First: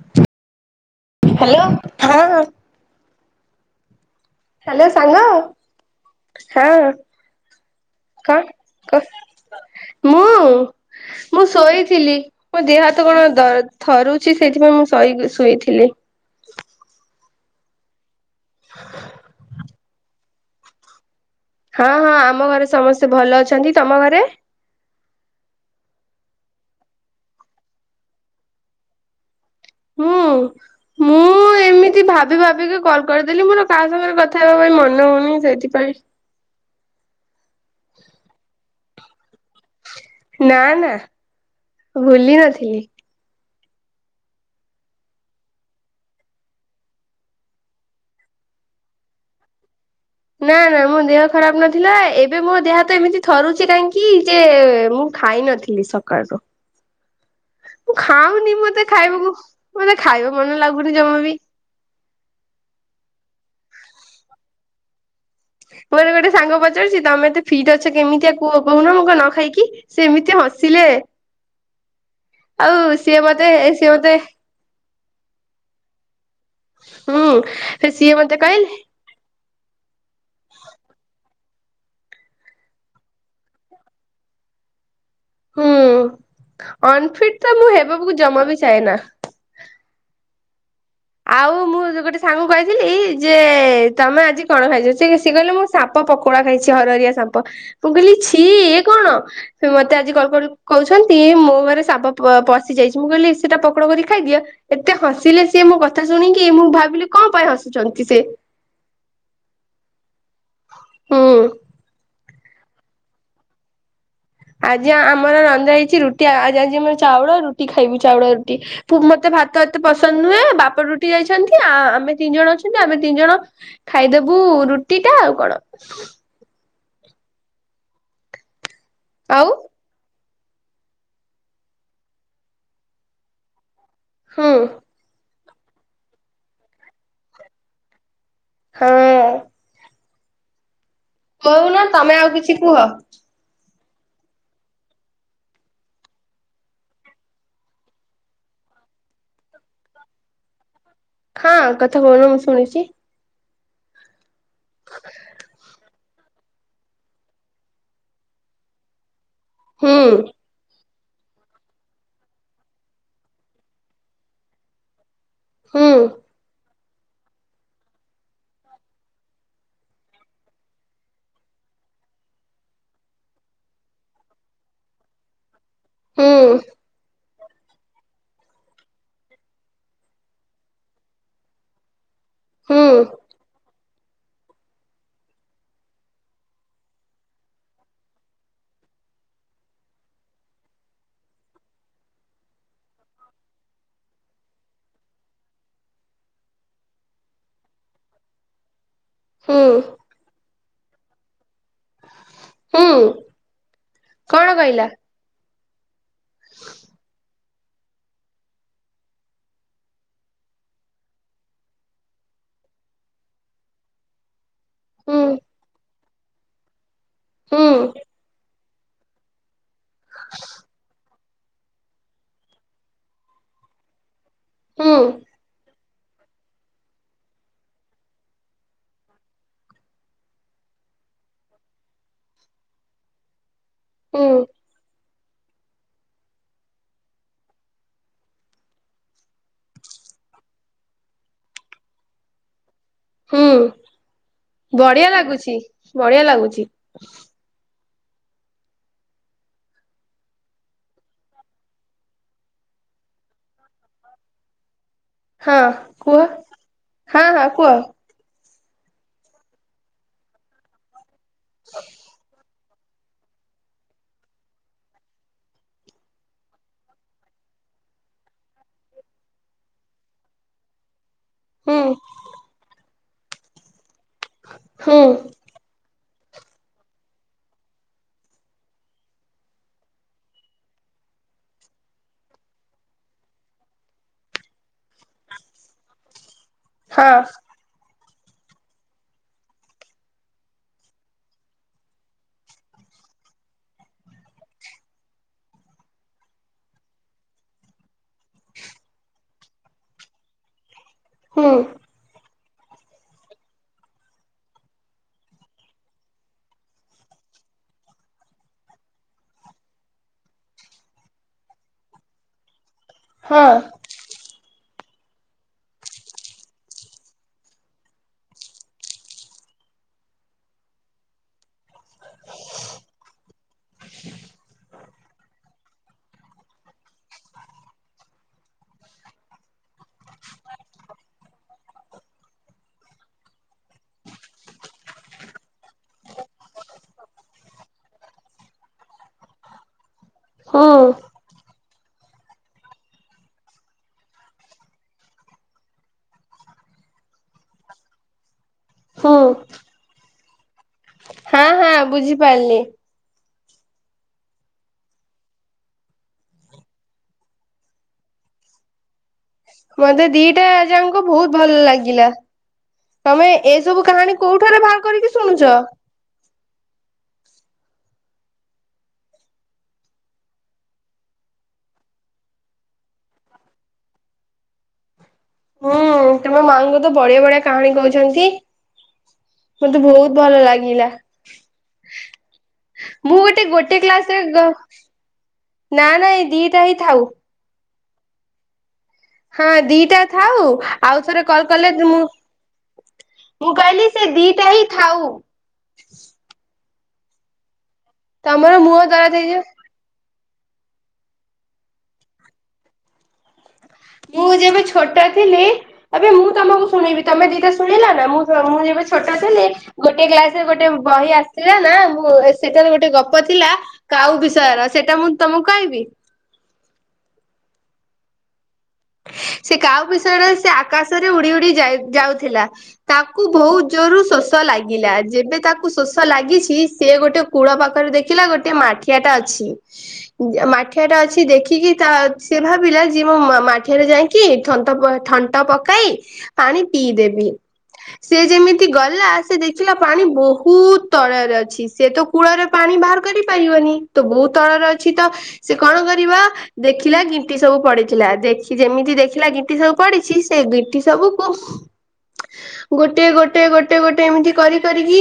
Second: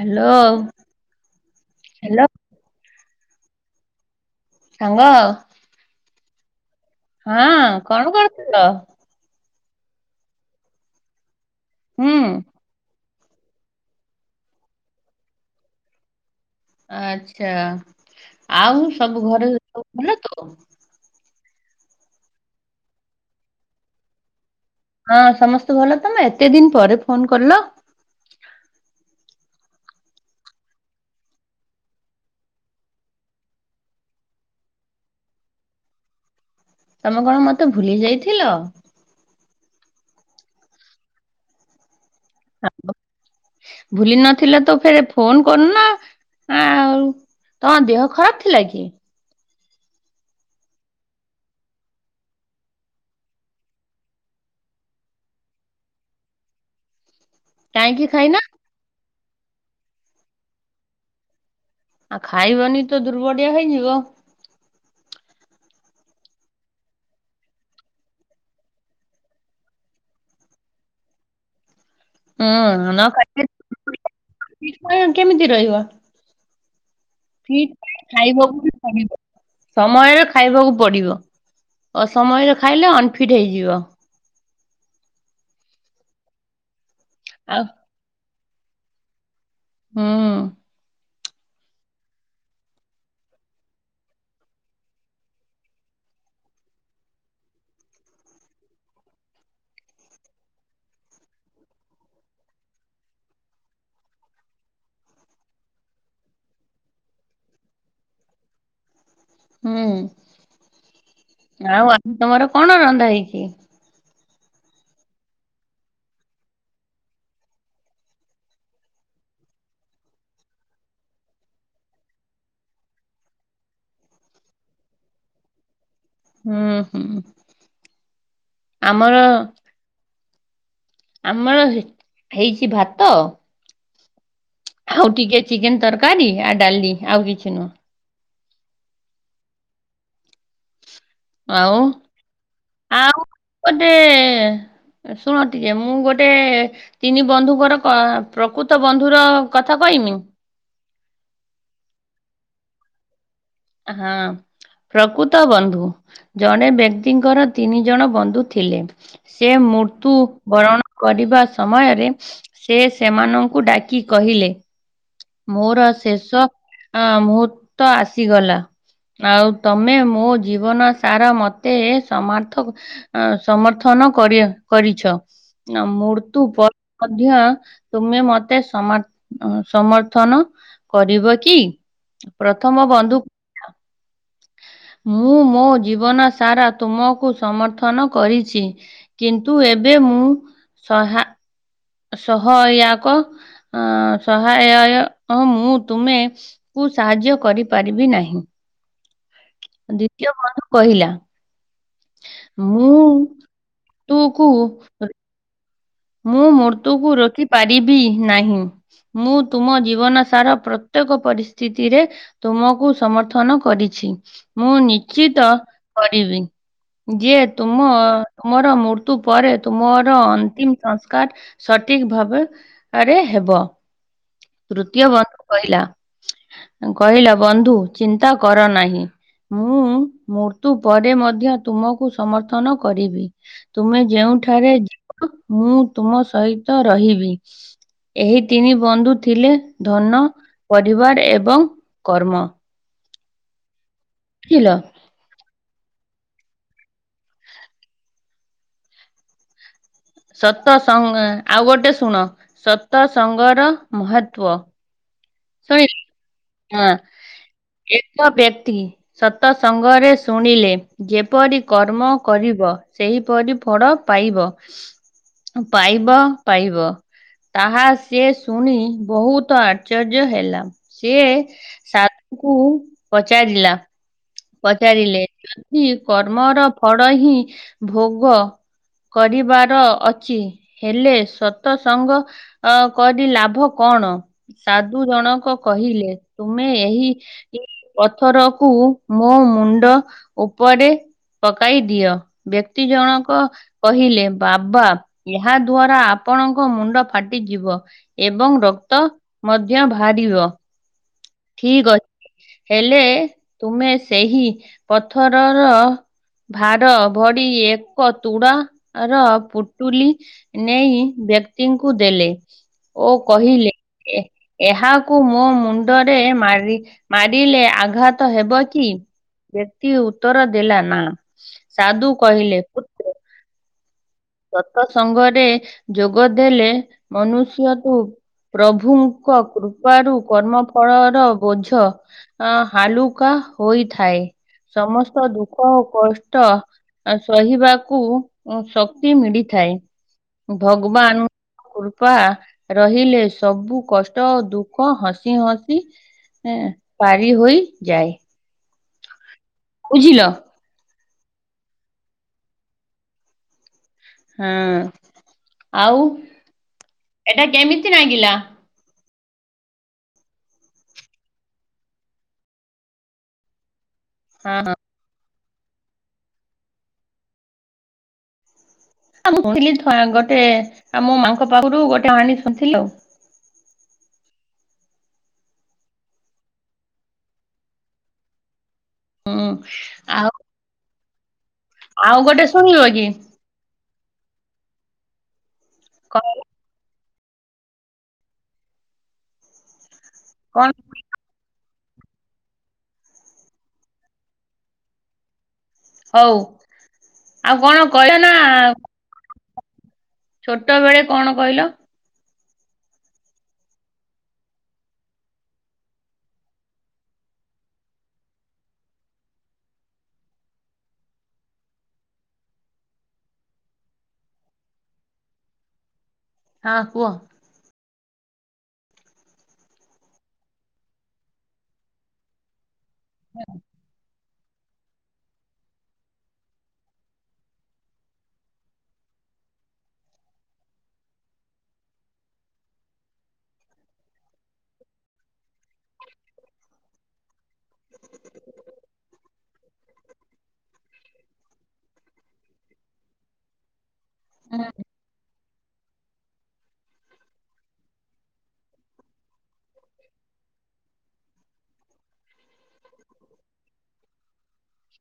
Hello. Hello ହଁ। Hello ସାଙ୍ଗ ହଁ। ହଁ କଣ କରୁଥିଲ? ମୁଁ ମୁଁ ହୁଁ ଶୋଇଥିଲି। ମୋ ଦେହ ହା ତ କଣ ଦ ଥରୁଛି ସେଇଥିପାଇଁ ମୁଁ ଶୋଇ ଗ ଶୋଇଥିଲି। ଆଛା ଆଉ ସବୁ ଘରେ ସବୁ ଭଲ ତ। ହଁ ହଁ ଆମ ଘରେ ସମସ୍ତେ ଭଲ ଅଛନ୍ତି ତମ ଘରେ? ହଁ ସମସ୍ତେ ଭଲ ତମେ ଏତେ ଦିନ ପରେ ଫୋନ୍ କଲ। ହୁଁ। ମୁଁ ଏମିତି ଭାବି ଭାବିକି କଲ୍ କରିଦେଲି ମୋର କାହା ସାଙ୍ଗେରେ କଥା ହେବା ପାଇଁ ମନ ହଉନି ସେଇଥିପାଇଁ ତମେ କଣ ମତେ ଭୁଲି ଯାଇଥିଲ? ନା ନା ଭୁଲି ନଥିଲି। ଭୁଲି ନଥିଲ ତ ଫେରେ ଫୋନ୍ କରୁନ। ଆଉ ତମ ଦେହ ଖରାପ ଥିଲା କି? ନା ନା ମୋ ଦେହ ଖରାପ ନଥିଲା ଏବେ ମୋ ଦେହ ହାତ ଏମିତି ଥରୁଚି କାଇଁକି ଯେ ମୁଁ ଖାଇନଥି ଲି ସକାଳରୁ। ମୁଁ କାହିଁକି ଖାଇନା ଖାଉନି ମତେ ଖାଇବାକୁ ମତେ ଖାଇବା ଭଲ ଲାଗୁନି ଜମା ବି। ଆଉ ଖାଇବନି ତ ଦୁର୍ବଡିଆ ହେଇଯିବ। ମୋର ଗୋଟେ ସାଙ୍ଗ ପଚାରୁଛି ତମେ ଏତେ ଫିଟ୍ ଅଛ କେମିତିଆ କୁହ କହୁନ ମୁଁ କଁ ନ ଖାଇକି। ସିଏ ଏମିତିଆ ହସିଲେ ଆଉ ସିଏ ମତେ ସିଏ ମତେ ଫିକ୍ସଟା କେମିତି ରହିବ ହୁଁ ଫିଟ୍ ସିଏ [unintelligible] ମତେ ଖାଇବକୁ ବି କହିଲେ ପଡିବ। ସମୟରେ ଖାଇବାକୁ ପଡିବ ଅସମୟରେ ଖାଇଲେ ଅନଫିଟ୍ ହେଇଯିବ। ହୁଁ। ଅନଫିଟ୍ ଆଉ ହବାକୁ ମୁଁ ଜମା ବି ଚାଏନା। ହୁଁ। ଆଉ ମୁଁ ଯୋଉ ଗୋଟେ ସାଙ୍ଗ କହିଥିଲି ଯେ ତମେ ଆଜି କଣ ଖାଇଚ ସିଏ ସିଏ କଇଲେ ମୁଁ ସାପ ପକୋଡା ଖାଇଚି ହରହରିଆ ସାପ ମୁୁଁ କଇଲି ଛି ଇଏ କଣ? ସେ ମତେ ଆଜି କଲ୍ କହୁଛନ୍ତି ମୋ ଘରେ ସାପ ପ ପଶି ଯାଇଚି ମୁଁ କହିଲି ସେଟା ପକୋଡା କରିକି ଖାଇଦିଅ। ଏତେ ହସିଲେ ସିଏ ମୋ କଥା ଶୁଣିକି ମୁଁ ଭାବିଲି କଁ ପାଇଁ ହସୁଛନ୍ତି ସେ। ହୁଁ। ହୁଁ ଆଉ ଆଜି ତମର କଣ ରନ୍ଧା ହେଇଚି? ଆଜି ଆମର ରନ୍ଧା ହେଇଚି ରୁଟି ଆ ଆ ଆଜି ଆଜି ମୁଁ ଚାଉଳ ରୁଟି ଖାଇବି ଚାଉଳ ରୁଟି। ମତେ ଭାତ ଏତେ ପସନ୍ଦ ନୁହେଁ ବାପ ଡୁଉଟି ଯାଇଛନ୍ତି ଆ ଆମେ ତିନ ଜଣ ଅଛନ୍ତି ଆମେ ତିନ ଜଣ ଖାଇଦବୁ ରୁଟିଟା ଆଉ କଣ। ହୁଁ ହୁଁ ଆମର ଆଉ ଆମର ହେ ହେଇଛି ଭାତ ହୁଁ। ହାଉ ଟିକେ ଚିକେନ ତରକାରୀ ଆଉ ଡାଲି ଆଉ କିଛି ନୁଅଁ। ହଁ। ଆଉ କଉନ ତମେ ଆଉ କିଛି କୁହ। ଆଉ ଗୋଟେ ଶୁଣ ଟିକେ ମୁଁ ଗୋଟେ ତିନି ବନ୍ଧୁଙ୍କର କ ପ୍ରକୃତ ବନ୍ଧୁର କଥା କହିମି। ହଁ କଥା କହୁନ ମୁଁ ଶୁଣୁଛି। ହଁ। ପ୍ରକୃତ ବନ୍ଧୁ ଜଣେ ବ୍ୟକ୍ତିଙ୍କର ତିନି ଜଣ ବନ୍ଧୁ ଥିଲେ। ସେ ହୁଁ ମୂର୍ତୁ ବରଣ କରିବା ସମୟରେ ସେ ସେମାନଙ୍କୁ ଡାକି କହିଲେ ମୋର ହୁଁ ଶେଷ ଅ ମୁହୂର୍ତ ଆସିଗଲା। ଆଉ ତମେ ମୋ ଜୀବନ ସାର ମତେ ସମର୍ଥକ ଅ ସମର୍ଥନ କରି ଆ କରିଛ। ମୃତ୍ୟୁ ହୁଁ ପରେ ମଧ୍ୟ ତୁମେ ମତେ ସମ ସମର୍ ଥନ କରିବ କି ହୁଁ ପ୍ରଥମ ବନ୍ଧୁ ମୁଁ ମୋ ଜୀବନ ସାରା ତୁମକୁ ସମର୍ଥନ କରିଛି। କିନ୍ତୁ ଏବେ ମୁଁ ସହା ସହୟାକ ଅ ସହାୟୟ ମୁଁ ତୁମେ କୁ ସାହାଯ୍ୟ କରିପାରିବି ନାହିଁ। ସୁ ଦ୍ବୀତୀୟ ବନ୍ଧୁ କହିଲା ମୁଁ ହୁଁ ତୁକୁୁ କଣ କହିଲା ମୁଁ ମୃତ୍ୟୁକୁ ରୋକି ପାରିବି ନାହିଁ। ମୁଁ ତୁମ ଜୀବନ ସାରା ପ୍ରତ୍ୟେକ ପରିସ୍ଥିତିରେ ତୁମକୁ ସମର୍ଥନ କରିଛି। ମୁଁ ହୁଁ ନିଚିତ କରିବି ଯିଏ ହୁଁ ତୁମ ତୁମର ମୂ ତୁ ପରେ ତୁ ମୋର ଅନ୍ତିମ୍ ସସ୍କାର ସଠିକ ଭାବେ ବରେ ହେବ ହୁଁ ତୃତୀୟ ବ କହିଲା ଅ କହିଲା ବନ୍ଧୁ ଚିନ୍ତା କର ନାହିଁ। ମୁଁ-ଉ-ଉ ମୃତ୍ୟୁ ପରେ ମଧ୍ୟ ତୁମକୁ ସମର୍ଥନ କରିବି। ତୁମେ ହୁଁ ଯେଉଠାରେ ଯିବ ମୁଁ ତୁମ ସହିତ ରହିବି। ଏହି ତିନି ବନ୍ଧୁ ଥିଲେ ଧନ, ପରିବାର ଏବଂ କର୍ମ। ହୁଁ। ବୁଝିଲ ବଢିଆ ଲାଗୁଛି ବଢିଆ ଲାଗୁଛି। ସତ ସଙ୍ଗ ଆଉ ଗୋଟେ ଶୁଣ ସତ ସଙ୍ଗର ମହତ୍ଵ। ହଁ କୁହ ଶୁଣିଲି। ହଁ ହଁ କୁହ। ଏକ ବ୍ୟକ୍ତି ସତ ସଙ୍ଗରେ ଶୁଣିଲେ ଯେପରି କର୍ମ କରିବ ସେହିପରି ଫଳ ପାଇବ। ପାଇବ ପାଇବ ତାହା ସିଏ ଶୁଣି ବହୁତ ଆ ଆଶ୍ଚର୍ଯ୍ୟ ହେଲା ସିଏ ହୁଁ ସାଧୁଙ୍କୁ ପଚାରିଲା ହୁଁ ପଚାରିଲେ ଯଦି କର୍ମର ଫଳ ହିଁ ଭୋଗ କରିବାର ଅଛି ହେଲେ ସତ ସଙ୍ଗ ଅ କରି ଲାଭ କଣ? ସାଧୁ ଜଣକ କହିଲେ ତୁମେ ଏହି ହଁ ପଥରକୁ ମୋ ମୁଣ୍ଡ ଉପରେ ପକାଇ ଦିଅ। ବ୍ୟକ୍ତି ଜଣକ କହିଲେ ବାବା ଏହା ଦ୍ଵାରା ଆପଣଙ୍କ ମୁଣ୍ଡ ଫାଟିଯିବ। ଏବଂ ରକ୍ତ ମଧ୍ୟ ବାହାରିବ। ହୁଁ ଠିକ ଅଛି। ହେଲେ ତୁମେ ସେହି ପଥରର ଭାର ଭରି ଏକ ତୁଡ଼ ର ପୁଟୁଲି ନେଇ ବ୍ୟକ୍ତିଙ୍କୁ ଦେଲେ। ଓ ହଁ କହିଲେ ଏ ଏହାକୁ ମୋ ମୁ ଣ୍ଡରେ ମାରି ମାରିଲେ ଆଘାତ ହେବ କି? ବ୍ୟକ୍ତି ଉତ୍ତର ଦେଲା ନା। ସାଧୁ କହିଲେ "ପୁତ୍ର, ସତସଙ୍ଗରେ ଯୋଗ ଦେଲେ ମନୁଷ୍ୟ ତୁ ପ୍ରଭୁଙ୍କ କୃପାରୁ କର୍ମଫଳର ବୋଝ ଅ ହାଲୁକା ହୋଇଥାଏ। ସମସ୍ତ ଦୁଃଖ ଓ କଷ୍ଟ ସହିବାକୁ ଶ କ୍ତି ମିଳିଥାଏ। ହୁଁ ଭଗବାନ କୃପା ରହିଲେ ସବୁ କଷ୍ଟ ଦୁଃଖ ହସି ହସି ଏଁ ପାରି ହୋଇ ଯାଏ। ହୁଁ। ବୁଝିଲ? ହଁ ହଁ ବୁଝିପାରିଲି। ହଁ ଆଉ ଏଟା କେମିତି ନାଗିଲା? ମତେ ଦିଟା ଜାଙ୍କ ବହୁତ ଭଲ ଲାଗିଲା। ତମେ ଏସବୁ କାହାଣୀ ହଁ କୋଉଠାରୁ ବାହାର କରିକି ଶୁଣୁଚ? ଆ [unintelligible] ଗୋଟେ ଆ ମୋ ମାଙ୍କ ପାଖରୁ ଗୋଟେ କାହାଣୀ ଶୁଣିଥିଲି ଆଉ। ହୁଁ ତମ ମାଆଙ୍କୁ ତ ବଢିଆ ବଢିଆ କାହାଣୀ କହୁଚନ୍ତି। ହୁଁ। ମତେ ବହୁତ ଆଉ ଭଲ ଲାଗିଲା। ଆଉ ଗୋଟେ ଶୁଣିବ କି ମୁଁ ଗୋଟେ ଗୋଟେ କ୍ଲାସରେ ଗ ନା ନାଇ କଣ ଦିଟା ହିଁ ଥାଉ। ହଁ ଦିଟା ଥାଉ କଣ ଆଉ ଥରେ କଲ କଲେ ମୁଁ ମୁଁ କହିଲି ସେ ଦିଟା ହିଁ ଥାଉ। ହଉ ଆଉ କଣ କହିବ ନା [unintelligible] ଛୋଟବେଳେ କଣ କହିଲ? ମୁଁ ଯେବେ ଛୋଟ ଥିଲି। ଏବେ ମୁଁ ତମକୁ ଶୁଣେଇବି। ତମେ ଦିଟା ଶୁଣେଇଲନା ମୁଁ ମୁଁ ଯେବେ ଛୋଟ ଥିଲି ଗୋଟେ କ୍ଲାସ ରେ ଗୋଟେ ବହି ଆସିଥିଲା ନାଁ ସେଠାରେ ଗୋଟେ ଗପ ଥିଲା କାଉ ବିଷୟର ସେଇଟା ମୁଁ ତମକୁ କହିବି? ହଁ କୁହ। ସେ କାଉ ବିିଶୟରେ ସେ ଆକାଶରେ ଉଡି ଉଡି ଯାଏ ଯାଉଥିଲା। ତାକୁ ବହୁତ ଜୋରୁ ଶୋ ଷ ଲାଗିଲା। ଯେବେ ତାକୁ ଶୋଷ ଲାଗିଛି ସେି ଗୋଟେ କୂଳ ପାଖରେ ଦେଖିଲା ଗୋଟେ ମାଠ ଠିଆ ଟା ଅଛି। ମାଠିଆ ଟା ଅଛି ଦେଖିକି ତା ସେ ଭାବିଲା ଯିଏ ମୁଁ ମାଠିଆରେ ଯାଇ କି ଥଣ୍ଟ ପ ଥଣ୍ଟ ପକାଇ ପାଣି ପିଇଦେବି। ସେ ଯେମିତି ଗଲା ସେ ଦେଖ ଦେଖିଲା ପାଣି ବହୁତ ତଳରେ ଅଛି ସେ ତ କୂଳରେ ପାଣି ବାହାର କରିପାରିବନି। ତ ବହୁ ତଳରେ ଅଛି ତ ସେ କଣ କରିବା ଦେଖିଲା ଗିଣ୍ଟି ସବୁ ପଡିଥିଲା ଦେଖି ଯେମିତି ଦେଖ ଖିଲା ଗିଟି ସବୁ ପଡିଛି ସେ ଗିଟି ସବୁକୁ ଗୋଟେ ଗୋଟେ ଗୋଟେ ଗୋଟେ ଏମିତି କରି କରିକି।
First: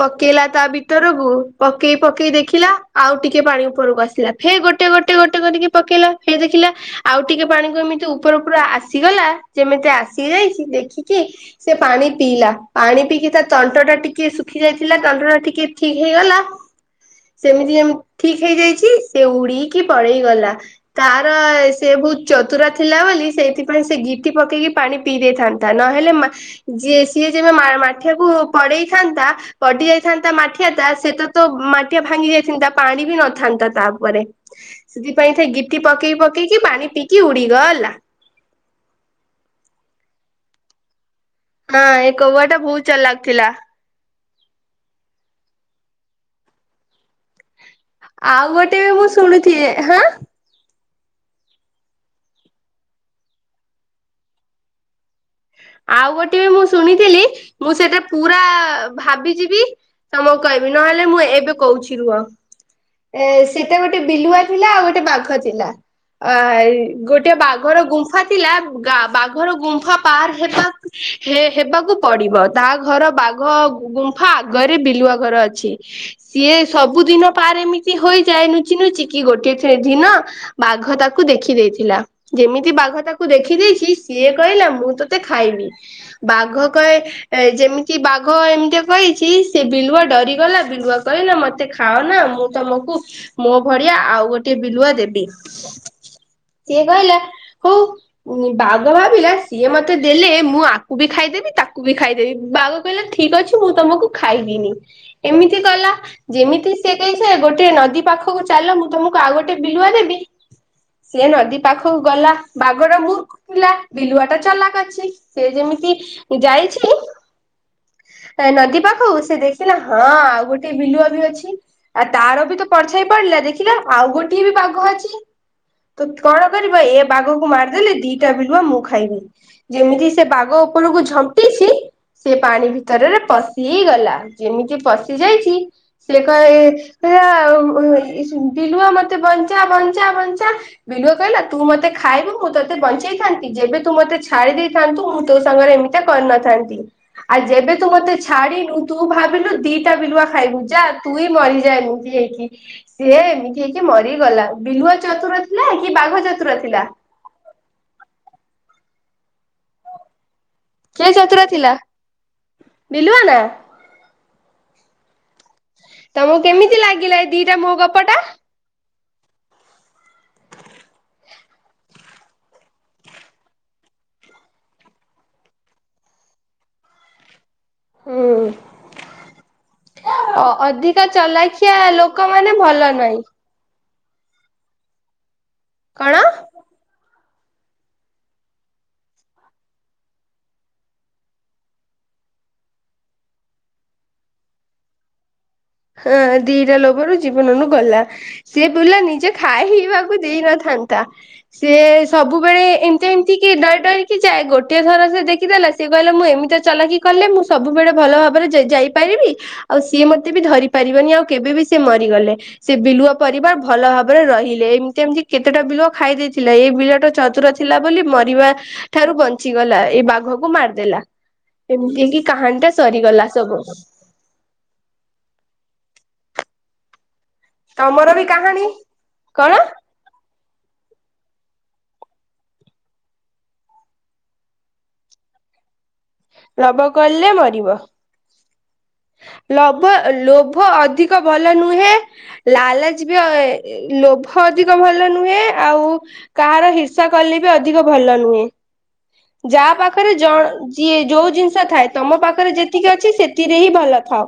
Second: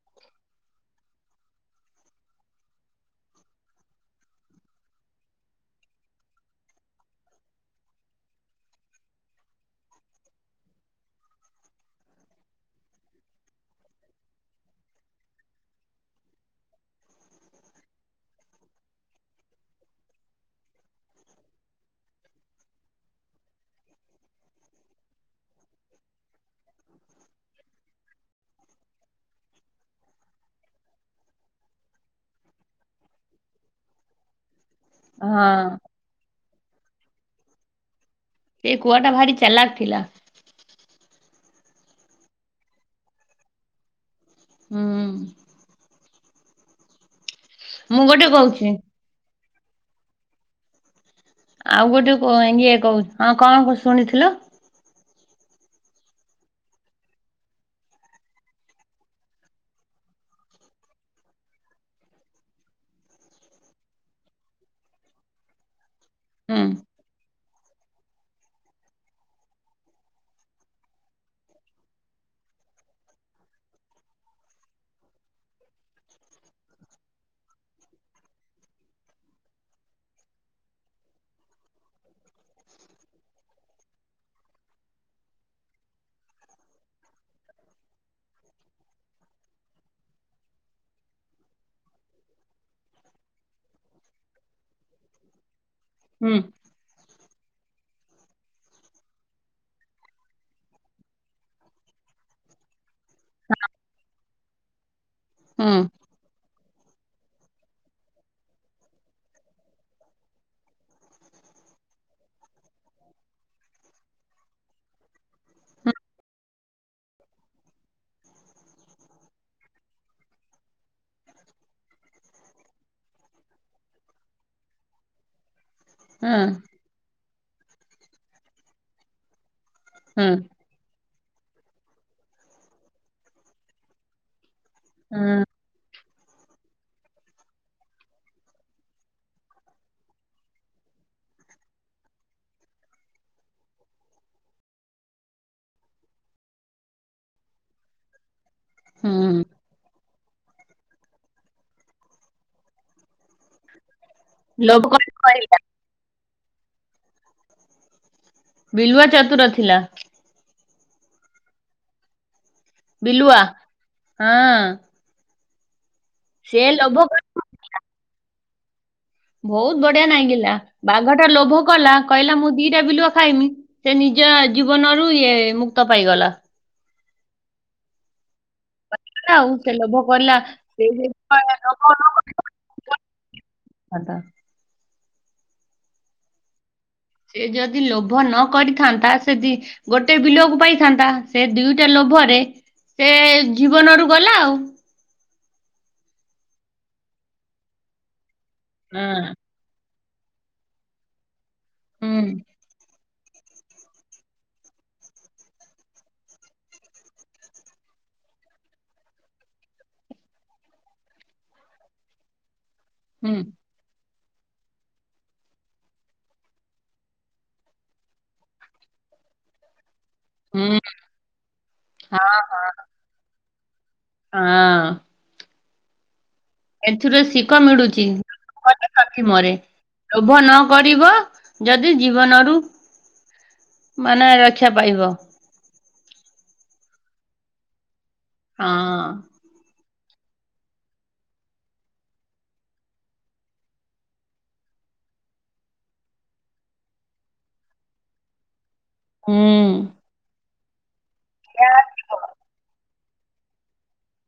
ପକେଇଲା ତା ଭିତରକୁ ପକେଇ ପକେଇ ଦେଖିଲା ଆଉ ଟିକେ ପାଣି ଉପରକୁ ଆସିଲା। ଫେ ଗୋଟେ ଗୋଟେ ଗୋଟେ କରିକି ପକେଇଲା ଫେ ଦେଖିଲା ଆଉ ଟିକେ ପାଣି କେମିତି ଉପ ଉପର ପୁରା ଆସିଗଲା ଯେମିତି ଆସି ଯାଇଛି ଦେଖିକି ସେ ପାଣି ପିଇଲା ପାଣି ପିଇକି ତା ତଣ୍ଟ ଟା ଟିକେ ଶୁଖି ଯାଇଥିଲା ତଣ୍ଟଟା ଟିକେ ଠିକ ହେଇଗଲା। ସେମିତି ଯେମ ଠିକ ହେଇଯାଇଚି ସେ ଉଡିକି ପଳେଇ ଗଲା। ତାର ସେ ବହୁତ ଚତୁର ଥିଲା ବୋଲି ସେଇଥିପାଇଁ ସେ ଗିଟି ପକେଇକି ପାଣି ପିଇ ଦେଇଥା ନ୍ତା। ନହେଲେ ମା ଯିଏ ସିଏ ଯେବେ ମାଠିଆକୁ କଡେଇଥାନ୍ତା ପଡି ଯାଇଥାନ୍ତା ମାଠିଆଟା ସେତତୋ ମାଠିଆ ଭାଙ୍ଗିଯାଇ ଥାନ୍ତା ପାଣିବି ନଥାନ୍ତା ତାଉପରେ ସେଥିପାଇଁ ହଁ ସେ ଗିଟି ପକ ଟି ପକେଇକି ପାଣି ପିଇକି ଉଡିଗଲା। ସେ କୁଆଟା ଭାରି ଚଲାକ ଥିଲା। ହଁ ଏଇ କୋଉଆଟା ବହୁତ ଚାଲାକ ଥିଲା ହୁଁ। ମୁଁ ଗୋଟେ ଆଉ କହୁଛି। ଗୋଟେବି ମୁଁ ଶୁଣୁଚି ହାଁ। ଆଉ ଗୋଟେ ଇଏ କହୁଚି ହଁ କଣ ଶୁଣିଥିଲ? ଆଉ ଗୋଟିଏ ମୁଁ ଶୁଣିଥିଲି ମୁଁ ସେଟା ପୁରା ଭାବିଚିବି ତମକୁ କହିବି ନହେଲେ ମୁଁ ଏବେ କହୁଛି ରୁହ। ଏଁ ସେଟା ଗୋଟେ ବିଲୁଆ ଥିଲା ଆଉ ଗୋଟେ ବାଘ ଥିଲା। ଆ ହୁଁ ଗୋଟେ ବାଘର ଗୁମ୍ଫାଥିଲା ବାଘର ଗୁମ୍ଫା ପାରହେବା ହେ ହେବାକୁ ପଡିବ ତା ଘର ବାଘ ଗୁମ୍ଫା ଆଗରେ ବିଲୁଆ ଘର ଅଛି। ସିଏ ସବୁ ଦିନ ପାର ଏମିତି ହୋଇଯାଏ ନୁଚି ନୁଚିକି ଗୋଟେ ଦିନ ବାଘ ତାକୁ ଦେଖି ଦେଇଥିଲା ଯେମିତି ବାଘ ତାକୁ ଦେଖିଦେଇଛି ସିଏ କହିଲା ମୁଁତ ସେ ଖାଇନି ବାଘ କହେ ଏ ଯେମିତି ବାଘ ଏମତି କହିଛି ସେ ବିଲୁଆ ଡରିଗଲା ବିଲୁଆ କହିଲା ମତେ ଖାଅନା ମୁଁ ତମକୁ ମୋ ଭଳିଆ ଆଉ ଗୋଟେ ବିଲୁଆ ଦେବି ହୁଁ ସିଏ କହିଲା ହଉ ବାଘ ଭାବିଲା ସିଏ ମ ମତେ ଦେଲେ ମୁଁ ଆକୁବି ଖାଇଦେବି ତାକୁବି ଖାଇଦେବି ବାଘ କହିଲା ଠିକ୍ ଅଛି ମୁଁ ତମକୁ ଖାଇବିନି ଏମିତି ହୁଁ। କଲା ଯେମିତି ସେ [inaudible] ଗୋଟିଏ ନଦୀ ପାଖକୁ ଚାଲ ମୁଁ ତମକୁ ଆଉ ଗୋଟେ ବିଲୁଆ ଦେବି ସେ ନଦୀ ପାଖକୁ ଗଲା ବାଘ ମୁଖ୍ ଥିଲା ବିଲୁଆଟା ଚାଲାକ ସେ ଯେମିତି ଯାଇଛି ନଦୀ ପାଖକୁ ସେ ଦେଖିଲା ହଁ ଆଉ ଗୋଟେ ବିଲୁଆବି ଅଛି। ଆଉ ତାରବିତ ପରଛାଇ ପଡିଲା ଦେଖିଲା ଆଉ ଗୋଟିଏ ବି ବାଘ ଅଛି। ତ ହୁଁ କଣ କରିବ ଏ ବାଘକୁ ମାରିଦେଲେ ଦିଟା ବିଲୁଆ ମୁଁ ଖାଇବି ଯେମିତି ସେ ହୁଁ ବାଘ ଉପରକୁ ଝମ ଝମ୍ପିଛି ସେ ପାଣି ଭିତରରେ ପଶିଗଲା ଯେମିତି ପଶି ହୁଁ ଯାଇଛି ସେ କହେ ସେଇଆ ବିଲୁଆ ମତେ ବଞ୍ଚା ବଞ୍ଚା ବଞ୍ଚା ବିଲୁଆ କହିଲା ତୁ ମତେ ଖାଇବୁ ମୁଁ ତୋତେ ବଞ୍ଚେଇଥାନ୍ତି ଯେବେ ତୁ ମତେ ଛା ଛାଡିଦେଇଥାନ୍ତୁ ମୁଁ ତୋ ସାଙ୍ଗରେ ଏମିତି କରିନଥାନ୍ତି ଆଉ ଯେବେ ତୁ ମତେ ଛାଡି ନୁ ତୁ ହୁଁ ଭାବିଲୁ ଦିଟା ବିଲୁଆ ଖାଇବୁ ଯା ତୁ ମରିଯା ଏମିତି ଏଇଠି ସିଏ ହେକି ମରିଗଲା ଲୋଭ ବିଲୁଆ କଣ ଚତୁର କରିଲା? ଥିଲା କି ବାଘ ଚତୁର ଥିଲା? ବିଲୁଆ ଚତୁର ଥିଲା। କିଏ ଚତୁର ଥିଲା? ବିଲୁଆ ହଁ ତମକୁ ସେ କେମିତି ଲୋଭ ଲାଗିଲା ଏଇ ଦିଟା ମୋ ଗପଟା? ବହୁତ ବଢିଆ ନାଗିଲା ବାଘଟା ଲୋଭ କଲା କହିଲା ମୁଁ ଦିଟା ବିଲୁଆ ଖାଇମି ସେ ନିଜ ଜୀବନରୁ ଇଏ ମୁକ୍ତ ପାଇଗଲା। ହୁଁ। ଆଉ ସେ ଲୋଭ କଲା ଅ ଅଧିକା ଚାଲାଖିଆ ଲୋକମାନେ ଭଲ ନାଇଁ ସତ। କଣ? ସେ ଯଦି ଲୋଭ ନ କରିଥାନ୍ତା ସେ ଦି ଗୋଟେ ବିଲୁଆକୁ ପାଇଥାନ୍ତା ସେ ଦିଇଟା ଲୋଭରେ ସେ ଜୀବନରୁ ଗଲା ଆଉ ହଁ ଦିଟା ଲୋଭର ଜୀବନରୁୁ ଗଲା ସିଏ କହିଲା ନିଜେ ହଁ ଖାଇବାକୁ ଦେଇନଥାନ୍ତା ସିଏ ହୁଁ ସବୁବେଳେ ଯେମତି କି ଡରି ଡରିକି ଯାଏ ଗୋଟିଏ ଥର ସେ ଦେଖିଦେଲା ସେ କହିଲା ମୁଁ ଏମିତି ଚାଲାକି ଯେ କଲେ ମୁଁ ସବୁବେଳେ ଭଲ ଭାବରେ ଯାଇପାରିବି ଆଉ ସିଏ ମତେ କ ବି ଧରି ପାରିବନି ଆଉ କେବେ ବି ସେ ମରିଗଲେ ସେ ବିଲୁଆ ହୁଁ ପରିବାର ଭଲ ଭାବରେ ରହିଲେ ଏମତି ଏମତି କେତେଟା ବିଲୁଆ ଖାଇ ଦେଇଥିଲା ଏ ବିଲୁଆଟା ଚତୁର ଥିଲା ବୋଲି ମରିବା ଅ ଠାରୁ ବଞ୍ଚିଗଲା ଏଇ ବା ବାଘକୁ ହୁଁ ମାରିଦେଲା ଏମିତି କି କାହାଣୀଟା ସରିଗଲା ସବୁ। ହଁ। ଏଥିରେ ଶିଖ ମିଳୁଛି ତମର ବି କାହାଣୀ [inaudible] ମରେ। କଣ? ଲୋଭ ନ କରିବ ଯଦି ଜୀବନରୁ ମାନେ ରକ୍ଷା ପାଇବ। ଲବ କଲେ ମରିବ। ହଁ। ଲବ ଲୋଭ ଅଧିକ ଭଲ ନୁହେଁ। ଲାଲାଚବି ଏ ଲୋଭ ଅଧିକ ଭଲ ନୁହେଁ ଆଉ କାହାର ହିର୍ସା କଲେ ବି ଅଧିକ ଭଲ ନୁହେଁ। ହୁଁ ଯାହା ପାଖରେ ଜ ଯିଏ ଯୋଉ ଜିନିଷ ଥାଏ ତମ ପାଖରେ ଯେତିକି ଅଛି ସେତି ରେ ହିଁ ଭଲ ଥାଉ।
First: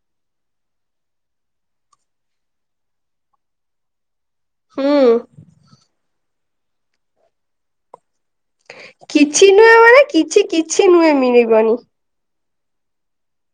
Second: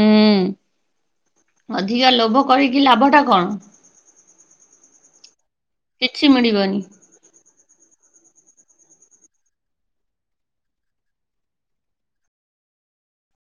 ହୁଁ ଅଧିକା ଲୋଭ କରିକି ଲାଭ ଟା କଣ। ହୁଁ। କିଛି ମିଳିବନି। କିଛି ନୁହେଁ ମାନେ କିଛି କିଛି ନୁହେଁ ମିଳିବନି।